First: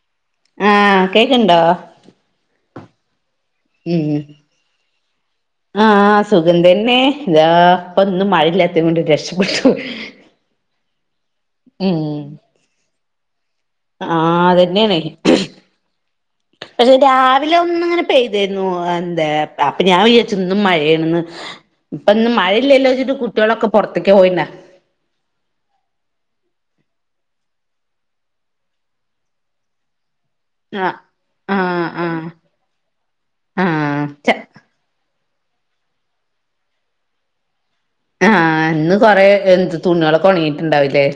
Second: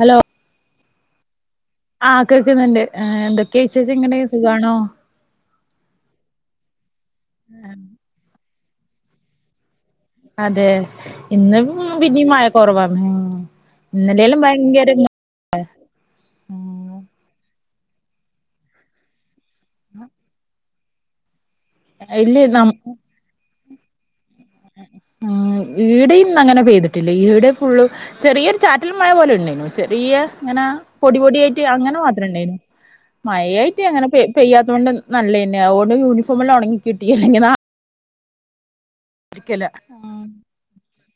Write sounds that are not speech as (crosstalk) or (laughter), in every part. Hello ആഹ് കേക്കുണ്ടോ ആഹ് കേൾക്കുന്നുണ്ട് എന്തൊക്കെയ ഉം വിശേഷങ്ങൾ സുഖണോ ആഹ് സുഖം തന്നെ ഇതാ പ്പൊന്നും മഴില്ലാതെ കൊണ്ട് രക്ഷപ്പെട്ടു അതെ ഇന്ന് ഉം പിന്നീ മഴ കുറവാണ് ഇന്നലെലും ആഹ് ഭയങ്കര അതന്നെയാണ് പക്ഷെ ഉം രാവിലെ ഒന്ന്ങ്ങനെ പെയ്തരുന്നു എന്താ അപ്പൊ ഞാൻ വിചാരിച്ച് ഇന്നും മഴയാണെന്ന് ഇപ്പൊ ഇന്ന് ഇല്ല നം മഴയില്ലല്ലോ വെച്ചിട്ട് കു കുട്ടിയോളൊക്കെ പൊറത്തേക്ക് പോയിനാ ഉം ഈടെ ഇന്ന് അങ്ങനെ പെയ്തിട്ടില്ല ഈടെ ഫുള് ചെറിയൊരു ചാറ്റിൽ മഴ പോലെ ഉണ്ടായിരുന്നു ചെറിയ അങ്ങനെ ആഹ് പൊടി പൊടിയായിട്ട് ആഹ് അങ്ങനെ ആഹ് മാത്രം ണ്ടായിരുന്നു മഴയായിട്ട് ആഹ് അങ്ങനെ പ ച പെയ്യാത തുകൊണ്ട് നല്ലതെന്ന അവുകൊണ്ട് യൂണഫോമെല്ലാം ങണങ്ങി കിട്ടി ല്ലെങ്കിൽ നാ ആഹ് ഇന്ന് കൊറെ എന്ത് ആഹ് തുണികളൊക്കെ ഒണങ്ങിട്ടുണ്ടാവില്ലേ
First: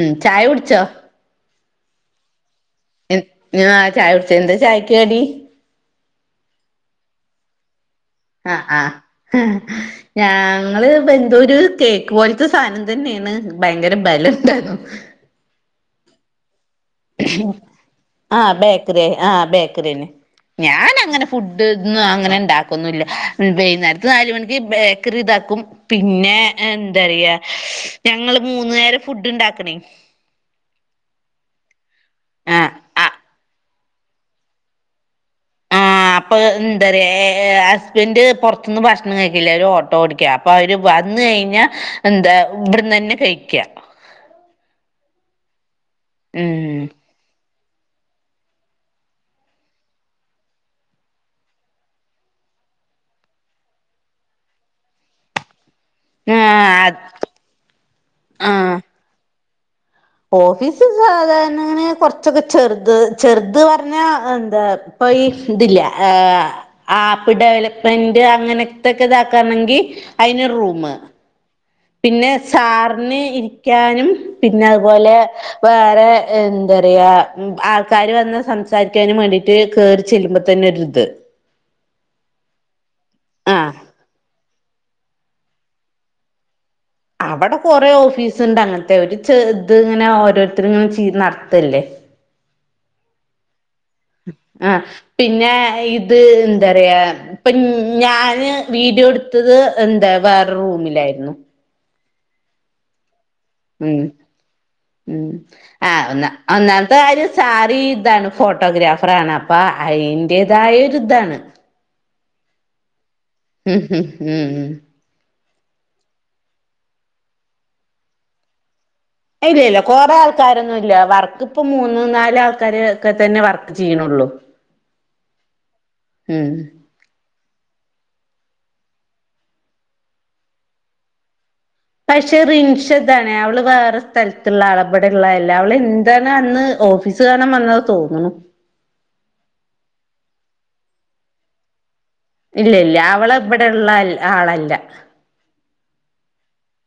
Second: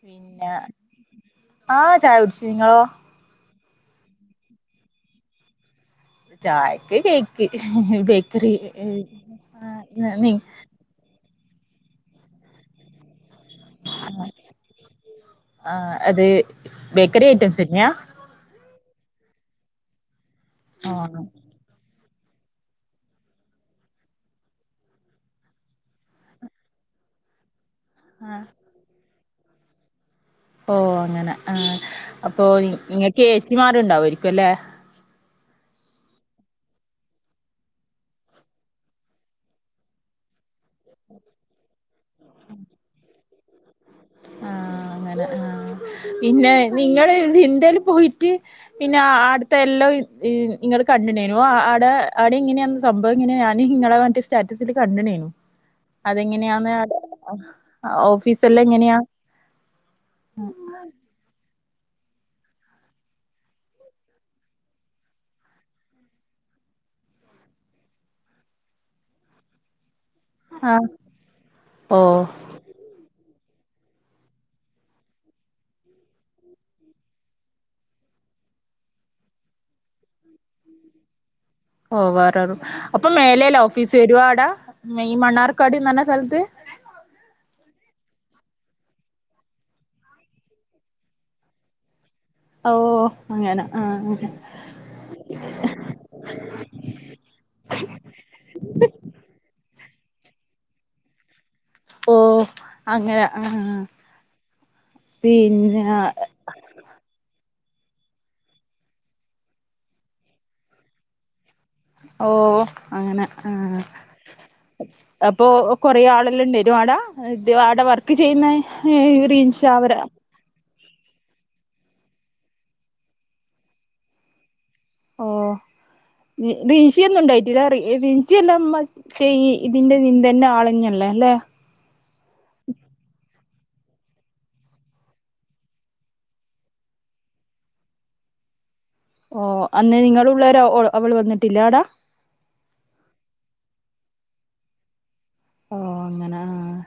പിന്നെ ആ ചായ കുടിച്ചു നിങ്ങളോ ആഹ് ചായ കുടിച്ച് എന്താ ചായക്ക്കടി ചായക്ക് കേക്ക് ബേക്കറി ആഹ് ആഹ് ഞാ നീ ഞങ്ങള് എന്തൂര് കേക്ക് പോലത്തെ സാധനം തന്നെയാണ് ഭയങ്കര ബലം ഇണ്ടായിരുന്നു. ആഹ് അത് ബേക്കറി ഐറ്റംസ് തന്നെയാ ആഹ് ബേക്കറി ആഹ് ബേക്കറിന്നെ ആഹ് ഞാനങ്ങനെ ഫുഡ്ഡ് ന്നും അങ്ങനെ ഇണ്ടാക്കൊന്നുല്ല വൈന്നേരത്ത് നാല് മണിക്ക് ബേക്കറി ഇതാക്കും പിന്നെ എന്തരിയാ ഞങ്ങള് മൂന്ന് നേരം ഫുഡ് ണ്ടാക്കണേ ഓഹ് അങ്ങനെ ആഹ് അപ്പൊ ആഹ് ആഹ് ങ്ങക്ക് ഏചിമാരുണ്ടവുവയിരിക്കുല്ലേ ആഹ് അപ്പൊ എന്തറയ ഹസ്ബന്റ് പൊറത്തന്ന് ഭക്ഷണം കഴിക്കില്ല ഓലു ഓട്ടോ ഓടിക്കാ അവര് വന്ന് കഴിഞ്ഞാ എന്താ ഇവിടെന്ന് തന്നെ കഴിക്ക ആഹ് അങ്ങനെ ആഹ് പിന്നെ ഉം നിങ്ങൾ ന്തേൽ പോയി (inaudible) പിന്നെ ആട്ത്തെ എല്ലാം നിങ്ങൾ കണ്ടിണ്ടയ്നു ആ ആവിടെ ഇങ്ങനെയാണ് സംഭവം ഇങ്ങനെ ഞാൻ നിങ്ങളെ സ്റ്റാറ്റസിൽ കണ്ടണേനു എ അതെങ്ങനെയാന്ന് ആ ഓഫീസ് എല്ലാം എങ്ങനെയാ ഓഫിസ് സാ ത ങ്ങനെ കൊറച്ചൊക്കെ ചെറുത് ചെറുത് പറഞ്ഞ എന്താ ഇപ്പൊ ഈ ഇതില്ല ഏഹ് ആപ്പ് ഡെവലപ്മെന്റ് അങ്ങനത്തെക്കെ ഇതാക്കാണെങ്കി അതിന് ഒരു റൂം ആഹ് ഓഹ് പിന്നെ സാറിന് ഇരിക്കാനും പിന്നെ അതുപോലെ വേറെ എന്താ പറയാ ആൾക്കാര് വന്ന് സംസാരിക്കാനു വേണ്ടിട്ട് കേറി ചെല്ലുമ്പോ തന്നെ ഒരു ഇത് ഓ വേറെറൂ അപ്പൊ മേലെല്ലേ ആഹ് ഓഫീസ് വരുവാടാ ഈ മണ്ണാർക്കാട്ന്ന് പറഞ്ഞ സ്ഥലത്ത് അവിടെ കൊറെ ഓഫീസ് ഉണ്ട് അങ്ങനത്തെ ഒരു ഇത് ഇങ്ങനെ ഓരോരുത്തർ ഇങ്ങനെ നടത്തല്ലേ. ഉ ഓ അങ്ങനെ ആഹ് ആഹ് പിന്നെ ഇത് എന്താ പറയാ ഇപ്പൊ ഞാന് വീഡിയോ എടുത്തത് എന്താ വേറെ റൂമിലായിരുന്നു ഓഹ് അങ്ങനെ ആഹ് ഉം ഉം പിന്നെ ആ ഒന്ന ഒന്നാമത്തെ കാര്യം സാറി ഇതാണ് ഫോട്ടോഗ്രാഫറ ആാണ് അപ്പൊ അതിന്റേതായരി ഇതാണ് ഓ അങ്ങനെ ഉം ആഹ് ഉം ഉം അപ്പോ കൊറേ ആളുല്ലേ (unintelligible) ആട ഇത് ആട വർക്ക് ചെയ്യുന്നേ ഇല്ല ഇല്ല കൊറെ ആൾക്ക ആൾക്കാരൊന്നുല്ല വർക്ക്പ്പ മൂന്ന് നാല് ആൾക്കാര് ഒക്കെ തന്നെ വർക്ക് ചെയ്യണ്ള്ളൂ ഓഹ് ഈശ് ചച്ചിയൊന്നും ഉണ്ടായിട്ടില്ലില്ല ചച്ചിയ എല്ലാം ഇതിന്റെ നീന്ത തന്നെ ആളഞ്ഞല്ലേ അല്ലെ പക്ഷെ റിൻഷദ്ണ് അവള് വേറെ സ്ഥലത്തുള്ള അളപടെ ഉള്ളല്ല അവൾ എന്താണ് അന്ന് ഓഫീസ് (unintelligible) തോന്നുന്നു ഓ അന്ന് നിങ്ങള്‌ ഉള്ളേരെ ഓൾ അവൾ വന്നിട്ടില്ല ആടെ ഇല്ല ഇല്ല അവള ഇവിടെള്ള ആളല്ല ഓഹ് അങ്ങന ആഹ്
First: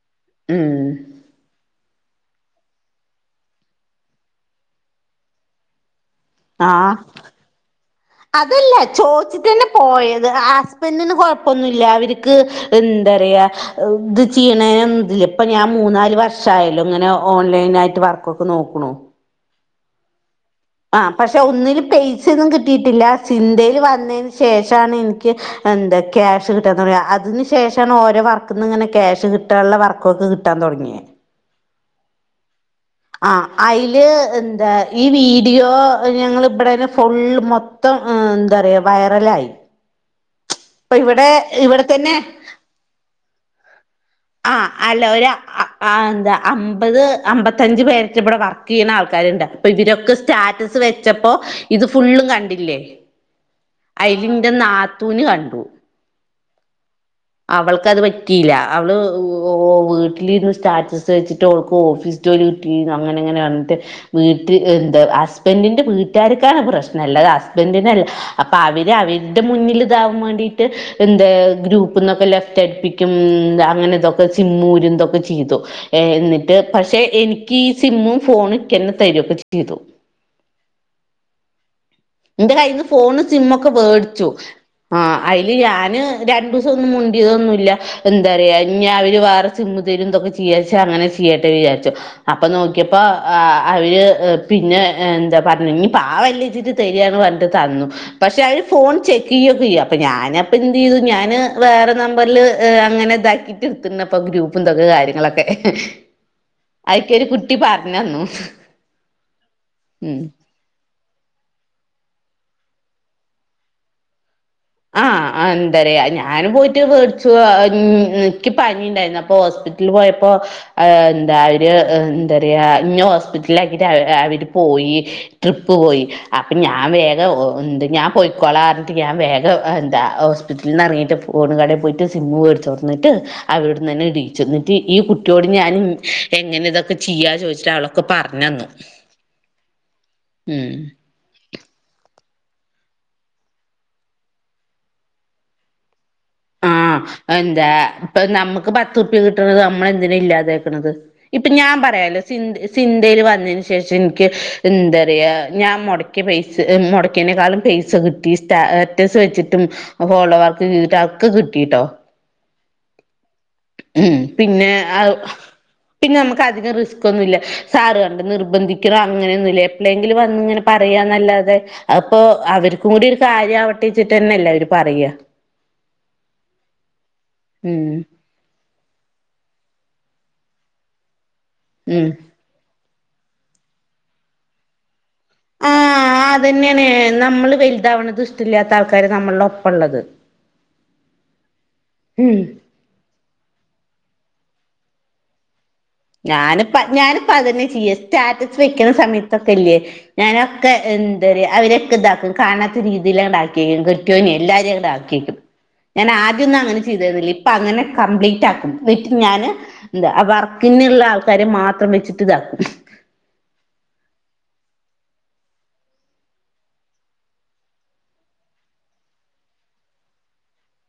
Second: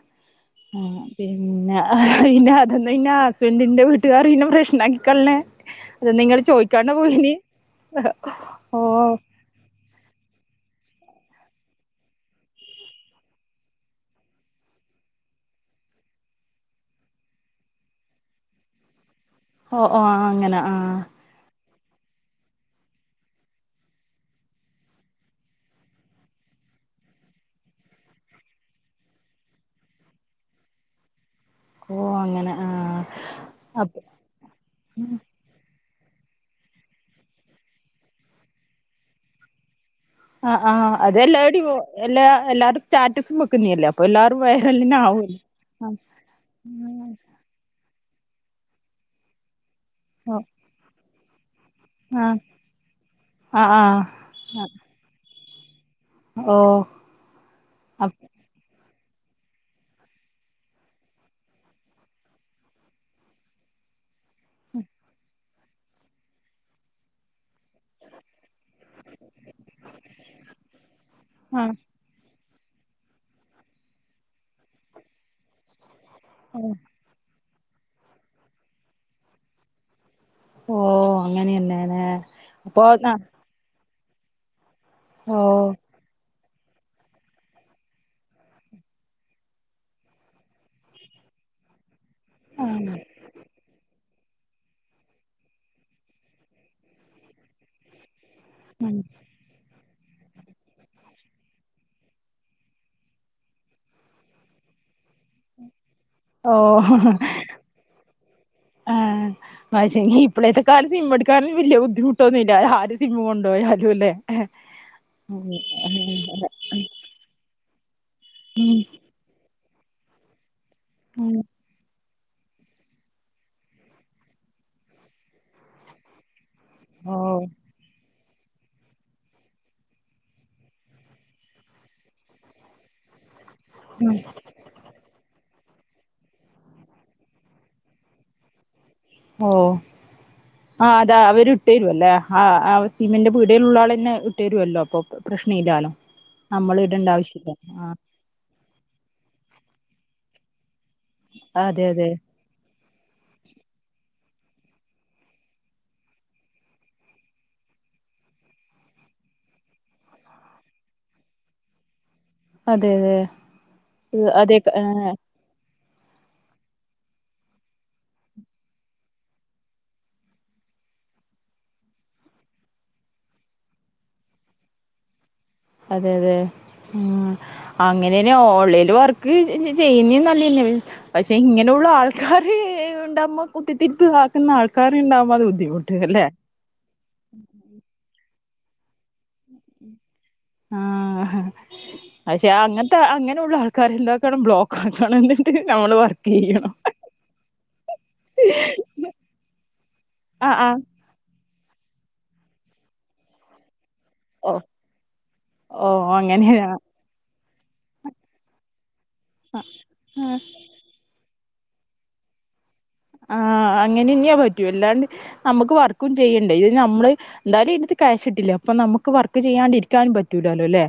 ഉം പിന്നെ പിന്നെ അതന്ന ഇന്നെ ഹസ്ബൻഡിന്റെ വീട്ടുകാർ പിന്നെ പ്രശ്നമാക്കിക്കൊള്ളണേ അത നിങ്ങള് ചോയ്ക്കാണ്ട ആഹ് പോയിന് അതല്ല ഓഹ് ചോദിച്ചിട്ടന്നെ പോയത് ഹസ്ബന്റിന് കൊഴപ്പൊന്നുല്ല അവർക്ക് എന്താ റയാ ഇത് ചെയ്യണയ്ല്ല ഇപ്പൊ ഞാൻ മൂന്നാല് വർഷ ആയല്ലോ ഇങ്ങനെ ഓൺലൈൻ ആയിട്ട് വർക്കൊ ഒക്കെ നോക്കുണു ഓഹ് ഓഹ് ആഹ് അങ്ങനെ ആഹ് ആ പക്ഷെ ഒന്നും പൈസൊന്നും കിട്ടിയിട്ടില്ല ചിന്തയിൽ വന്നതിന് ശേഷാണ് എനി എന്താ ക്യാഷ് കിട്ടാന്ന് പറയാ അതിനു ശേഷാണ് ഓരോ വർക്ക നിന്ന് ഇങ്ങനെ ക്യാഷ് കിട്ടാനുള്ള വർക്കൊക്കെ കിട്ട കിട്ടൻ തുടങ്ങി ഓ അങ്ങനെ ആഹ..... ആഹ അതില് എന്താ ഈ വീ.... വീഡിയോ.. (unintelligible) ഫുള്ള് മൊത്തം വൈറലായി ആ് ആ് ഇപ്പൊ ഇവിടെ അതെല്ലാടി ഇവിടെ തന്നെ എല്ലാ എല്ലാവാരും സ്റ്റാറ്റസും വെക്കുന്നല്ലേ അപ്പൊ എല്ലാവരും വൈറലിന അല്ല ഒരു ആാവല്ലേ.... ആ എന്താ അമ്പത് അമ്പത്തഞ്ച പേർ ഇവിടെ വർക്ക് ചെയ്യണ ആൾക്കാരുണ്ട് അപ്പൊ ഇവരൊക്കെ ആഹ് സ്റ്റാറ്റസ് വെച്ചപ്പോ ഇത് ഫുള്ളും കണ്ടില്ലേ ആഹ് ആഹ് അയ്ല്ന്റെ‌ ആഹ് നാത്തൂന് കണ്ടു ഓ അവൾക്കത് അ പറ്റിയില്ല അവള് ഓ വീട്ടിലിരുന്ന് സ്റ്റാറ്റസ് വെച്ചിട്ട് അവൾക്ക് ഓഫീസ് ജോലി കിട്ടി അങ്ങനെ അങ്ങനെ വന്നിട് വീട്ടിൽ എന്താ ഹസ്ബൻറിന്റെ വീട്ടുകാർക്കാണ് പ്രശ്നം അല്ലാത ഹസ്ബൻറിനല്ല അപ്പൊ അവര് അവര്ടെ മുന്നിൽ ഇതാകാൻ വേണ്ടീട്ട് എന്താ ആഹ് ഗ്രൂപ്പ് ഉപ്പന്നൊക്കെ ലെഫ്റ്റ് അടുപ്പിക്കും അങ്ങനെ ഇതൊക്കെ സിമ്മൂര ഇതൊക്കെ ചെയ്തുഏഹ് എന്നിട്ട് ഓ പക്ഷെ എനിക്ക് ഈ സിമ്മും ഫോൺന്നെ തരൊക്കെ ചെയ്തു..... ഓ അങ്ങനെയന്നെന.... എന്റെ കയ്ൽ നിന്ന് ഫോണ് സിമ ഒക്കെ മേടിച്ചു ആ അതില് ഓ ഞാന് രണ്ടു ദിവസ...... ന്നും മുണ്ടിയതൊന്നുമല്ല എന്താ പറയാ ഇനി അവര് വേറെ സിമ്മ എന്തൊക്കെ ചെയ്യാച്ച അങ്ങനെ...... തിയേറ്റർ വിചാരിച്ചോ.... അപ്പൊ ആഹ് നോക്കിയപ്പോ അവര് പിന്നെ എന്താ പറഞ്ഞ ഞ് പാവല്ല ച്ചിരി.... തരിന്ന് പറഞ്ഞിട്ട് തന്നു പക്ഷെ അവര് ഫോൺ ഉം ചെക്ക് ചെയ്യൊക്കെ ചെയ്യ.... അപ്പ ഞാനപ്പൊ എന്ത് ചെയ്തു ഞാന് വേറെ നമ്പറിൽ അങ്ങനെ ഇതാക്കിട്ട് എടുത്തി അപ്പൊ....... പുന്തൊക്ക കാര്യങ്ങളൊക്കെ...... ഓ അയിക്കൊരു കുട്ടി പറഞ്ഞന്നു ആ വശ ഉം ഇപ്പോഴേത്തെൊ..... ക്കാല സിമ എടുക്കാനും വലിയ ബു ദ്ധിമുട്ടൊന്നുല്ല ആര് സിം കൊണ്ടു പോയാ ലും ല്ലേ...... ആഹ എന്താ പറയാ ഞാനൻ പോയിട്ട് മേടിച്ചു എക്ക് ഉം പനിണ്ടായിരുന്നു അപ്പൊ ഹോസ്പി...... ഹോസ്പിററലിപോയപ്പോ് എന്താ..... ഉം അവ ര് ന്താ റയാ ഇന്ന ഹോസ്പിറ്റല ആാക്കിട്ട് അവര് പോയി ട്രിപ്പ് പോയി. അപ്പൊ ഞാൻ വേഗം ഓഹ് ഞാൻ പോയിക്കൊളാ റഞ്ഞട്ട് ഞാൻ വേഗം. എന്താ ഹോസ്പിറ്റലിൽ നിന്ന് ഇറങ്ങിട്ട് ഫോണ് കടയിൽ പോയിട്ട് സിം മേടിച്ചുർന്നിട്ട്...... അവിടെ ഉം നിന്ന്ന്നെടീച്ച...... ഈ കുട്ടിയോട് ഞാനും എങ്ങനെ ഇതൊക്കെ ചെയ്യാ ചോദിച്ചിട്ട് അവളൊക്കെ പറഞ്ഞന്നു. ഓ ഉം ആ...... ഇതാ അവര് ഇട്ടേരുല്ലേ ആ സിം ന്റ് പിടിയിലുള്ള ആള ന്നെ ഇട്ടുേരുല്ലോ അപ്പോ....... പ്രശ്ന ഇല്ലാലോ നമ്മൾ ഇടേണ്ട ആവശ്യമില്ല ആഹ...... നമ്മുക്ക് പത്തു... (unintelligible) ങ്ക്യയ കിട്ടണത് നമ്മള എന്തിനും ഇല്ലാതക്കണുന്നത് ഇപ്പൊ ഞാൻ... അതെ അതെ പറയാാലോ സിന്തയിൽ വന്നതിനന് ശേഷം എനിക്ക് എന്താ റയാ ഞാൻ മുടകിയ പൈസ മുടക്കേനക്കാളും പൈസ കിട്ടി സ്റ്റാറ്റസ് വെച്ചിട്ടും ഫോളോ വർക്ക് ചെയ് ഒക്കക്ക് കിട്ടിട്ടോ..... അതെ അതെ..... ഉം അതെ പിന്നെ അ.. ഏഹ് പിന്നെ നമുക്ക് അധികം റിസ്ക് ഒന്നുംമല്ല സാറ് കണ്ട നിർബന്ധിക്കണോ അങ്ങനെയൊന്നുമ ഇല്ല എപ്പോഴെങ്കിലും വന്നിങ്ങന..... പറയന്നല്ലാതെ അപ്പൊ അവർക്കും കൂടി ഒരു കാര്യം ആവട്ടച്ചിട്ട് തന്നെയല്ലേ അവര് പറയ അതെ അതെ ഉം അങ്ങനെ..... ഓൺലൈൻ വർക്ക് ചെയ്യുന്ന നല്ലന്ന പക്ഷെ ഇങ്ങനെയുള്ളള്ള ഉം ആൾക്കാ..... ഉണ്ടാമ്മോ കുത്തിരിപ്പ് ആാക്കുന്ന ആൾക്കാ ഉണ്ടാവുമ്പോ അത് ബുദ്ധിമുട്ട് അല്ലെ..... അത്തന്നെയാണ്നമ്മള് വലുതാവണത് ഇഷ്ടമില്ലാത്ത ആൾക്കാര് നമ്മളുടെ ഒപ്പം ഉള്ളത്..... ആഹ ഉം പക്ഷെ അങ്ങനെ..... അങ്ങനെയുള്ള ആൾക്കാർ എന്താക്കണം ബ്ലോക്ക് ആക്കണം എന്നിട്ട് നമ്മൾ വർ ഞാനിപ്പ ഞാനിപ്പ അതന്നെ ചെയ്യ സ്റ്റാറ്റസ് വെക്കുന്ന സമയത്തൊക്കെല്ലേ. ആഹ് ഞാനൊക്കെ ആഹ് എന്താ റയാ അവരൊക്കെ ഇതാക്കും കാണാത്ത രീതിയിലണ്ടാക്ക...... ട്ട ഓ എല്ലാരരുംടെ ആക്കിക്കും ഓ ഞാൻദ്യം അ..... അങ്ങനെയാ ഇ പ്പാഅങ്ങനെ കപ്ലീറ്റ് ആക്കും എന്നിട്ട് ഞാന് എന്താ ആഹ് പിന്നെയള്ള ആൾക്കാരെ മാത്രം വെച്ചിട്ട് ഇതാ...... ആഹ് അങ്ങനെന്യാ പറ്റൂ എല്ലാണ്ട് നമ്മക്ക് വർക്കും ചെയ്യണ്ടേ ഇത് നമ്മള് എന്തായാലും ഇനിത്ത്ക്യാ് ഇിട്ടില്ല അപ്പൊ നമുക്ക് വർക്ക് ചെയ്യാണ്ടിരിക്കാനും പറ്റൂില്ലല്ലോ അല്ലേ.....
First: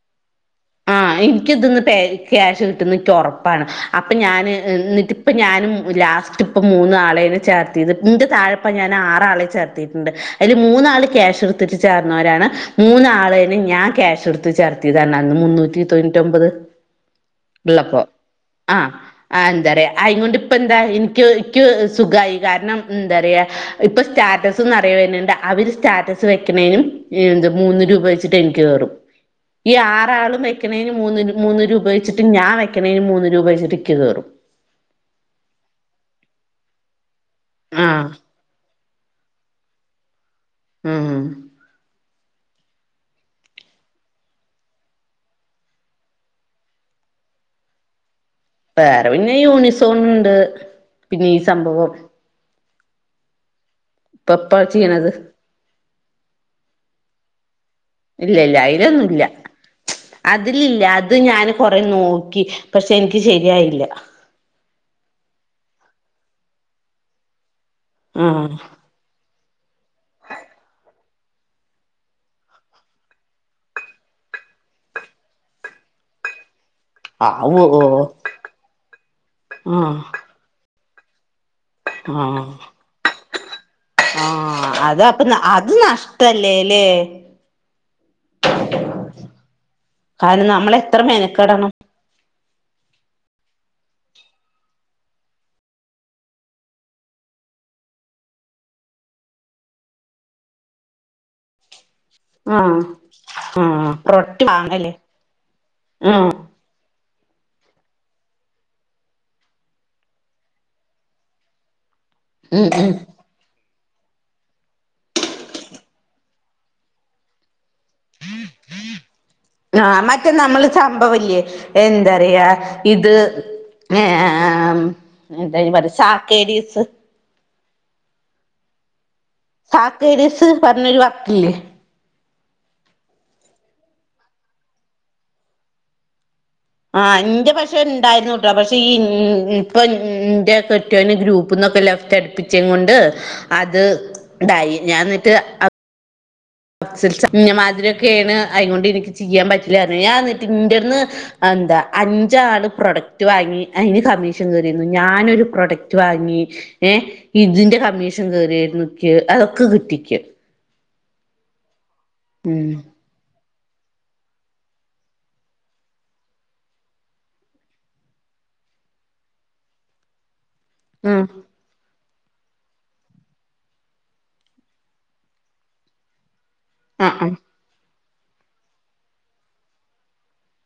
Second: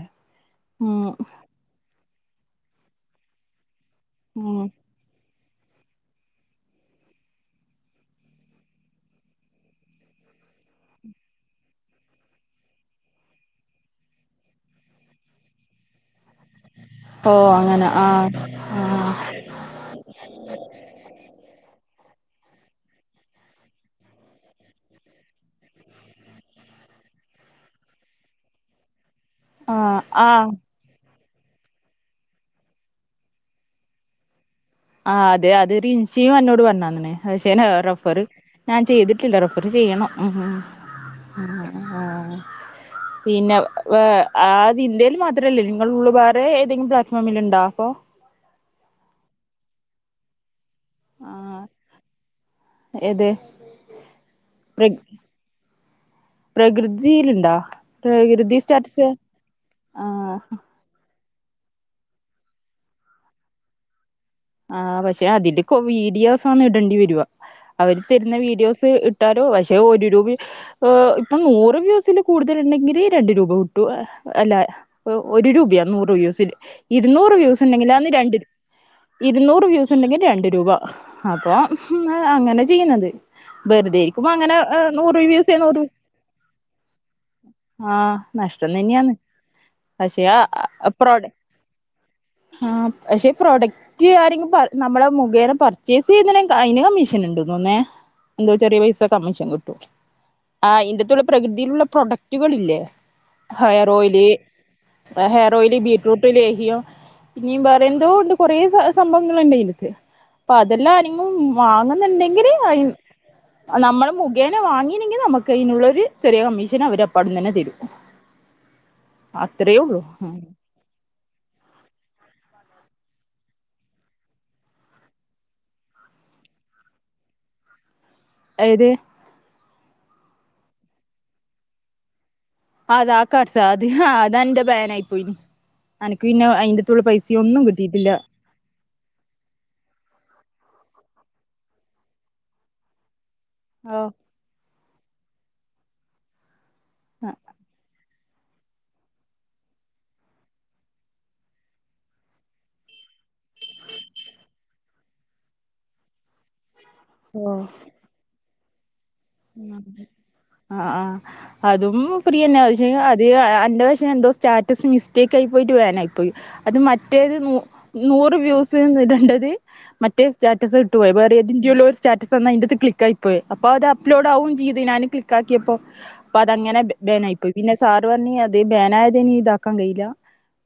ഉം ആഹ എനിിക്കിതിന്ന് പ ക്യാഷ് കിട്ടുന്ന ഉറപ്പാണ് അപ്പൊ ഞാൻ ഉം എന്നിട്ട്..... ഇപ്പൊ ഞാനും ലാസ്റ്റ് ഇപ്പ മൂന്നാ ആളേെൺ ചേർത്തിയത് ന്റെ തായപ്പം ഞാൻ ആറലിം ചേർത്തിട്ടുണ്ട് ആററലിപ്പം അതില് മൂന്നാള് ക്യാഷ് എടുത്തിട്ട് ചേർന്നവരാണ്..... മുന്നൂറ്റി തൊണ്ണൂറ്റി ഒമ്പത് ഓ അങ്ങനെ ഉള്ളപ്പോൊ ആഹ് ആഹ ആഹ് ആ എന്താ പറയാ..... അയകൊണ്ട്പ്പ എന്താ എനിക്ക്ക്ക് സുഖമായി കാരണം എന്താ പറയാ ഇപ്പൊ സ്റ്റാർ... ത്ത്ന്നറിയവര്ണ് ണ്ട് അവര് സ്റ്റാറ്റസ് വെക്ക്ണേനും ഈന്ത് മൂന്ന് രൂപ വെച്ചിട്ട് എൻക്ക് കേറും ഈ ആഹ് ആറാളും ആഹ് വെക്കണേയ്ന് മൂന്ന് മൂന്ന് രൂപ വെച്ചിട്ടും ഞാൻ വെക്കണേയ്ന് മൂന്ന് രൂപ വെച്ചിട്ട്ക്ക് ഇക്ക് കേറും ആഹ് അതെ അത് രിൻഷിയു എന്നോട് പറഞ്ഞാഅങ്ങനെ അഅ്ശേ നെ ആഹ് റഫറ് ഞാൻ ചെയ്തിട്ടില്ല റെഫർ ചെയ്യണം ഉം ഹും ഉം ആ ഹാ പിന്നെ വെ അ അതിഇന്ത്യയിൽ മാത്രമല്ലേ നിങ്ങള് ഉള്ളു വേറെ ഏതെങ്കിലും പ്ലാറ്റ്ഫോമിൽ ഉണ്ടോ അപ്പോ വേറെ പിന്നെ യൂണിസോൺണ്ട് പിന്നെ ഈ ആഹ് സംഭവം ഏത് പപ്പാച്ചിയണത് പ്രകൃതീല്ണ്ടാ ഇല്യ ഇല്യ അയിലൊന്നുല്യ ആഹ് അതിലില്യ ത് ഞാന് കൊറെ നോക്കി പക്ഷെ ന്ക്ക് ശരിയായില്യ ആഹ് പക്ഷെ അതില്ക്കോ വീഡിയോസാന്ന് ഇടണ്ടിവരുവാ അവര് തരുന്ന ആഹ് വീഡിയോസ് ഇ ട്ടാലൊ പഷേ ഒരു രൂപയു ഹെ ഇപ്പൊ ഇപ്പം നൂറ് വ്യൂസില് കൂടുതലുണ്ടെങ്കില് രണ്ട് രൂപ കിട്ടു എ ഹ് അല്ല ഒ ഒരു രൂപ്യാ നൂറ് വ്യൂസില് ഇരുന്നൂറ് ആവോ വ്യൂസ്ണ്ടെങ്കില് ആന്ന് രണ്ട് ഇരുന്നൂറ് വ്യൂസ് ആഹ് ണ്ടെങ്കി രണ്ട് രൂപ. അപ്പൊ ഹും അ ആഹ് അങ്ങനെ ചെയ്യ്ന്നത് വെറ്തെ ഇരിക്കുമ്പോ അങ്ങനെ എ നൂറ് വ്യൂസ് നൂറ് നഷ്ടല്ലേ ലേ ആഹ് നഷ്ടം തന്നെയാന്ന് പഷേ കാരണം നമ്മൾ ആ എത്ര പ്രോഡ മെനക്കെടണം ആഹ് പഷേ പ്രോഡക് റ്റ് ആരെങ്കും പർ നമ്മള് മുഖേന പർച്ചേസിതിലങ്ക് അയ്ന് കമ്മീഷൻണ്ട് ന്നോന്നേ എന്തോ ചെറിയ പൈസ കമ്മീഷംകിട്ടും ആ ഇന്റെത്തുള്ള പ്രകൃതിയിലുള്ള പ്രൊഡ റ്റുകളില്ലേ ആഹ് ഹെയർ ആഹ് ഓയില് പ്രൊഡക്റ്റ് വാങ്ങല്ലേ ഹെയർ ഓയില് ബീറ്റ്റൂട്ട് ആഹ് ലേഹ്യം ഇനീം വേറെ എന്തോണ്ട് കൊറെേ സ സംഭവങ്ങൾണ്ടയ്ന്റെത്ത് പ്പ അതല്ലാം നി മും വാങ്ങന്നുണ്ടെങ്കിൽ ഉം അയ് ഉം നമ്മള് മുഖേന വാങ്ങീനെങ്കിൽ നമുക്ക് അയിനുള്ളൊരു ചെറിയ കമ്മീഷൻ അവർ അപ്പൊ അവിടെന്ന്ന്നെ തരും അത്രയേ ആഹ് ഉള്ളൂ മറ്റേ നമ്മള് ത്തംഭവംല്യേ എന്താറിയാ ഇത് ങ്ങേം എന്താ അയിന് പറ്യ ഷാക്കേരീസ് അയത് സാക്കേരിസ് പറഞ്ഞൊരു വർക്കില്ലേ? ആഹ് താ കാർട്സ് അത് ഹാ അതന്റെ ബേനായി പോയിന് അനക്ക് പിന്നെ അയ്ന്റെ ആ ഇന്റെ പഷേ ണ്ടായിരുന്നു ട്ടോ പക്ഷെ ഈ ഇമ് ഇപ്പൊ ഇന്റെ കെട്ടിയോന് ഗ്രൂപ്പ്ന്നൊക്കെ ലെഫ്റ്റ് അടുപ്പിചെകൊണ്ട് അത് ഓ ഡൈ ഞാൻ ന്നിട്ട് അപ് ചിർച്ച ഇന്നമാതിരിക്കെണ് അയ്ങ്ങൊണ്ട് എനിക്ക് ചെയ്യാം പറ്റ്ലാ ർഞ്ഞ് ഞാന്നിട്ട് ഇന്റട്ന്ന് ആന്താ അഞ്ചാള് പ്രൊഡക്റ്റ് വാങ്ങി ഐന് കമ്മീഷൻ കേറീര്ന്നു ഞാനൊരു പ്രോഡക്റ്റ് വാങ്ങി ഏ ഓഹ് ഇതിന്റെ കമ്മീഷൻ കേറീര്ന്നുക്ക് അതൊക്കെ കിട്ടിക്ക് ആഹ് ആഹ് അതും പ്രീയെന്നെ ഉം ഓല് ചെയ്യു അത് അൻ്റെ വശം എന്തോ സ്റ്റാറ്റസ് മിസ്റ്റേക്കായി പോയിട്ട് വേനായിപ്പോയി അത് മറ്റേത് നൂ നൂറ് വ്യൂസ് ഇടണ്ടത് മറ്റേ സ്റ്റാറ്റസ് ട്ടു പോയി ഉം വേറെ എതിന്റെല്ലൊ സ്റ്റാറ്റസന്ന യിന്റാത്ത് ക്ലിക്ക് ആയി പോയി അപ്പോ അത പ്‌ലോഡ് ആവുചിയ്ദ്ഞാൻ ക്ലിക്കാക്യപ്പോ അപ്പൊ അതങ്ങനെ ബ് ആഹ് ബേനായി പോയി പിന്നെ സാറ് പറഞ് അതേ ബേനായത് ഇനി ഇതാക്കാൻ കഴിയില്ല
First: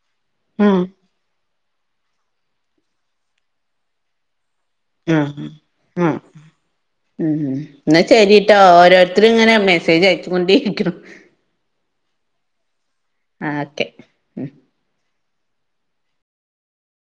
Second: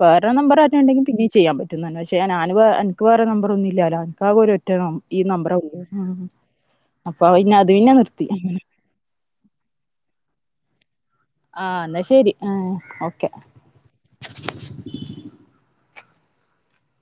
വേറെ നമ്പർ ആഹ് ഉം ആരെണ്ടെങ്കി പിന്നെ ചെയ്യാൻ പ റ്റുന്ന്ൻ പഷേ ഞാന് വേ എൻക്ക് വേറെ നമ്പറൊന്നില്യലോ ൻക്കാകെ ഒര് റ്റൊ ഈ ആഹ് നമ്പർ ആവൂല്ലേ അ ആഹ് അപ്പൊ ന്നെ അത് പിന്നെ നിർ ശെരിട്ടോ ഓരോരുത്തരിങ്ങനെ മെസ്സേജ് അയച്ച് കൊണ്ടിരിക്ണു ആഹ് ന്ന ശരി ആ ഓക്കെ ആക്കെ